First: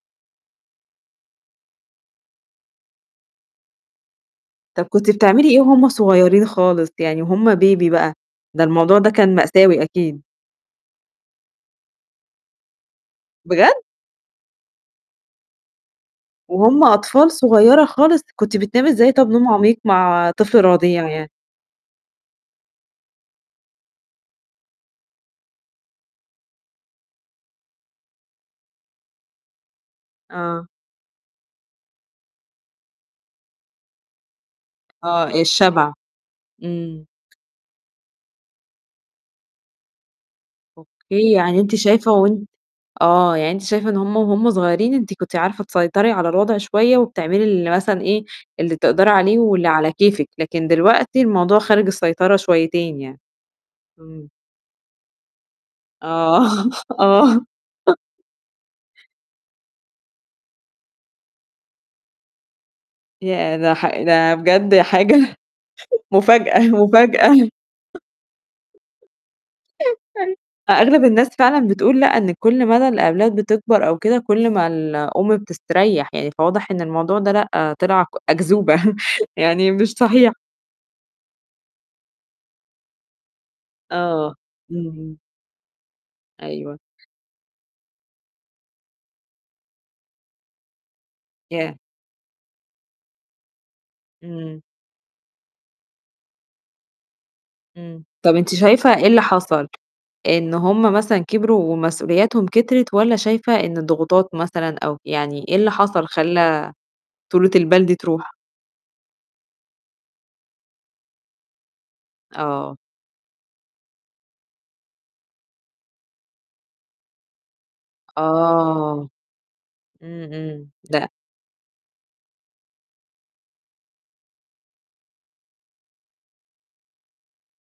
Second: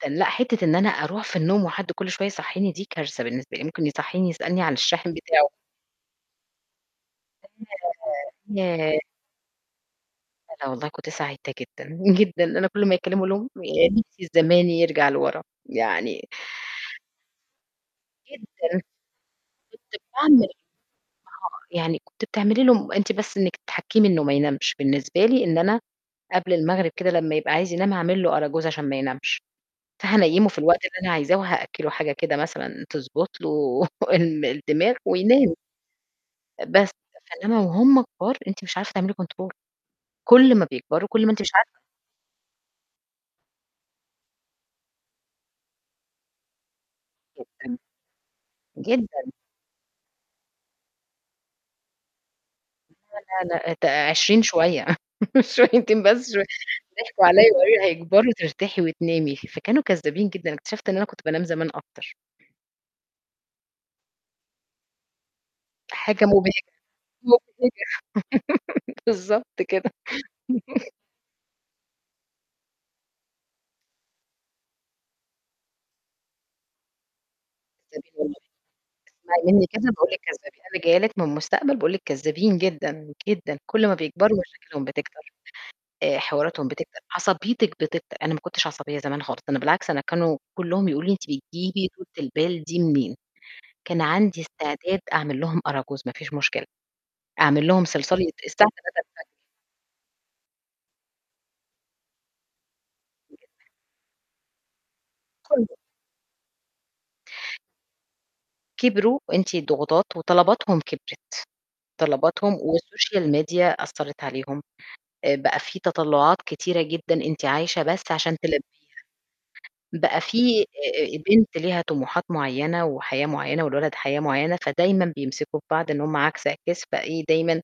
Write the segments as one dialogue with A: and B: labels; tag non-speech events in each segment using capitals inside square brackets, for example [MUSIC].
A: تن لأ، حتّة إن أنا أروح في النوم وحد كل شوية يصحيني دي كارثة بالنسبة لي، ممكن يصحّيني يسألني عن
B: طَب كنتِ
A: الشاحن بتاعه.
B: بتعملي إيه وهم صغيّرين خالص يعني وهم baby بقى؟
A: [UNINTELLIGIBLE]
B: ده الموضوع
A: ياه.
B: ده كان مأساوي أكيد.
A: لأ، لأ، والله كنت سعيدة جدًا، جدًا أنا كل ما يكلّموا أقول لهم:
B: بجد؟!
A: "يا نِفْسي الزمان يرجَع لورا." يعني
B: وهم أطفال صغيّرة خالص!
A: جدًا.
B: كنت بتنامي إزاي طَب نوم عميق
A: كنت [UNINTELLIGIBLE]
B: مع
A: ما هو
B: طفل رضيع يعني؟
A: يعني كنتِ بتعملي لهم أنتِ بس إنِّك تحكّمي إنه ما ينامش بالنسبة لي، إن أنا قبل المغرب كده لمّا يبقى عايز ينام هاعمل له أراجوز عشان ما ينامش، فهانيّمه في
B: آه.
A: الوقت اللي أنا عايزاه وهأكّلُه حاجة كده مثلًا تضبط له [CHUCKLES] ال الدماغ
B: آه،
A: وينام.
B: الشَبع.
A: بس
B: إمم.
A: فاللي هو هم كُبار أنتِ مش عارفة تعملي control كل ما بيكبروا، كل ما
B: أوكي،
A: أنتِ مش
B: يعني أنتِ
A: عارفة.
B: شايفة وأنتِ آه، يعني أنتِ شايفة إن هم وهم صغيّرين أنت كنتِ عارفة تسيطري على الوضع شوية وبتعملي ال
A: جدًا،
B: مثلًا إيه، اللي بتقدري
A: جدًا.
B: عليه واللي على كيفِك لكن دلوقتي الموضوع خارج السيطرة شويتين يعني.
A: لأ، لأ، لأ، أت
B: إمم.
A: 20 شوية [CHUCKLES] شويتين بس شوي
B: آه،
A: ضحكوا عليّا
B: آه.
A: وقالوا لي
B: [CHUCKLES]
A: هيكبرّوا ترتاحي وتنامي ف فكانوا كذابين جدًا، اكتشفت إن أنا كنت بانام زمان أكتر.
B: ياه! ده ح ده بجد حاجة [CHUCKLES]
A: حاجة
B: مفاجأة،
A: مُبهِجة.
B: مفاجأة.
A: مُبهِجة [LAUGHS] بالضبط كده.
B: [CHUCKLES]
A: [CHUCKLES]
B: أغلب الناس فعلًا بتقول لأ، إن كل مدى الأولاد بتكبر أو كده كل ما الأم بتستريّح يعني فواضح إن الموضوع ده لأ، طلع ك
A: [UNINTELLIGIBLE]
B: أكذوبة [CHUCKLES]
A: اسمعي منّي
B: يعني
A: كذب
B: مش
A: باقول لِك
B: صحيح.
A: كذابين أنا جاية لِك من المستقبل باقول لِك كذابين جدًا، جدًا كل ما
B: آه،
A: بيكبروا مشاكلهم
B: اهم.
A: بتكتر، آآ، حواراتهم
B: أيوه.
A: بتكتر، عصبيتِك بتكتر، أنا ما كنتش عصبية زمان خالص ده أنا بالعكس أنا كانوا كلّهم يقولوا لي أنتِ
B: ياه!
A: بتجيبي طولة البال دي منين؟ كان عندي
B: إمم.
A: استعداد أعمل لهم أراجوز ما فيش مشكلة، أعمل لهم
B: إمم،
A: صِلصال يت
B: طَب أنتِ
A: الساعة
B: شايفة إيه
A: 03:00
B: اللي
A: الفجر.
B: حصل؟ إن هم مثلًا كبروا ومسؤولياتهم كترت والّا
A: جدًأ.
B: شايفة إن الضغوطات مثلًا أو يعني إيه اللي
A: [UNINTELLIGIBLE]
B: حصل خلّى طولة البال دي تروح؟
A: كبروا، وأنتِ الضغوطات وطلباتهم كبرت، طلباتهم
B: آه.
A: والسوشيال ميديا أثّرت عليهم آآ، بقى في تَطلُّعات كتيرة جدًا أنتِ عايشة بس عشان تلبّيها،
B: آه.
A: بقى
B: إمم،
A: في
B: إمم. لأ.
A: آآ آآ، بنت ليها طموحات معيّنة وحياة معيّنة والولد حياة معيّنة، فدايمًا بيمسكم ببعض إن هم عَكس عِكاس فإيه دايمًا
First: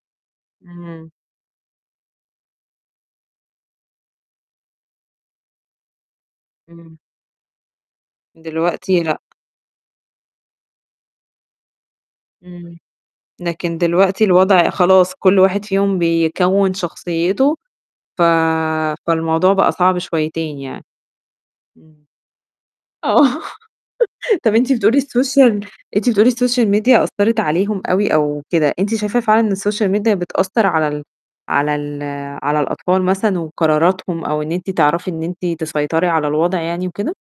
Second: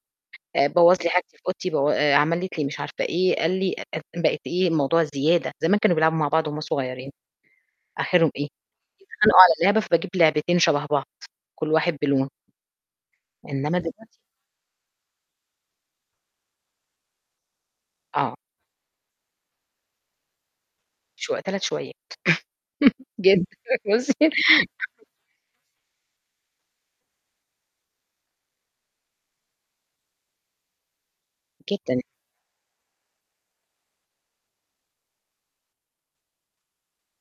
A: آآ، بوّظ لي
B: اهم.
A: حاجتي في أوضتي بو آآ، عملت لي مش عارفة إيه، قال لي أف أف بقت إيه، الموضوع زيادة، زمان كانوا بيلعبوا مع بعض وهم
B: إمم.
A: صغيّرين، آخِرهم إيه،
B: دلوقتي لأ.
A: يتخانقوا على لعبة فباجيب لعبتين شَبه بعض كل واحد بلون.
B: إمم.
A: إنّما
B: لكن
A: دلوقتي
B: دلوقتي الوضع خلاص كل واحد فيهم بيكوّن شخصيته ف
A: آه.
B: فالموضوع بقى صعب شويتين يعني،
A: شو 3 شويّات.
B: إمم.
A: [CHUCKLES]
B: آه.
A: جدًا بُصوا
B: طَب أنتِ بتقولي السوشيال أنتِ بتقولي السوشيال ميديا أثّرت عليهم أوي أو كده، أنتِ شايفة فعلًا إن السوشيال ميديا بتأثّر على ال على
A: جدًا.
B: ال على الأطفال مثلًا وقراراتهم أو إن أنتِ تعرفي إن أنتِ تسيطري على الوضع يعني وكده؟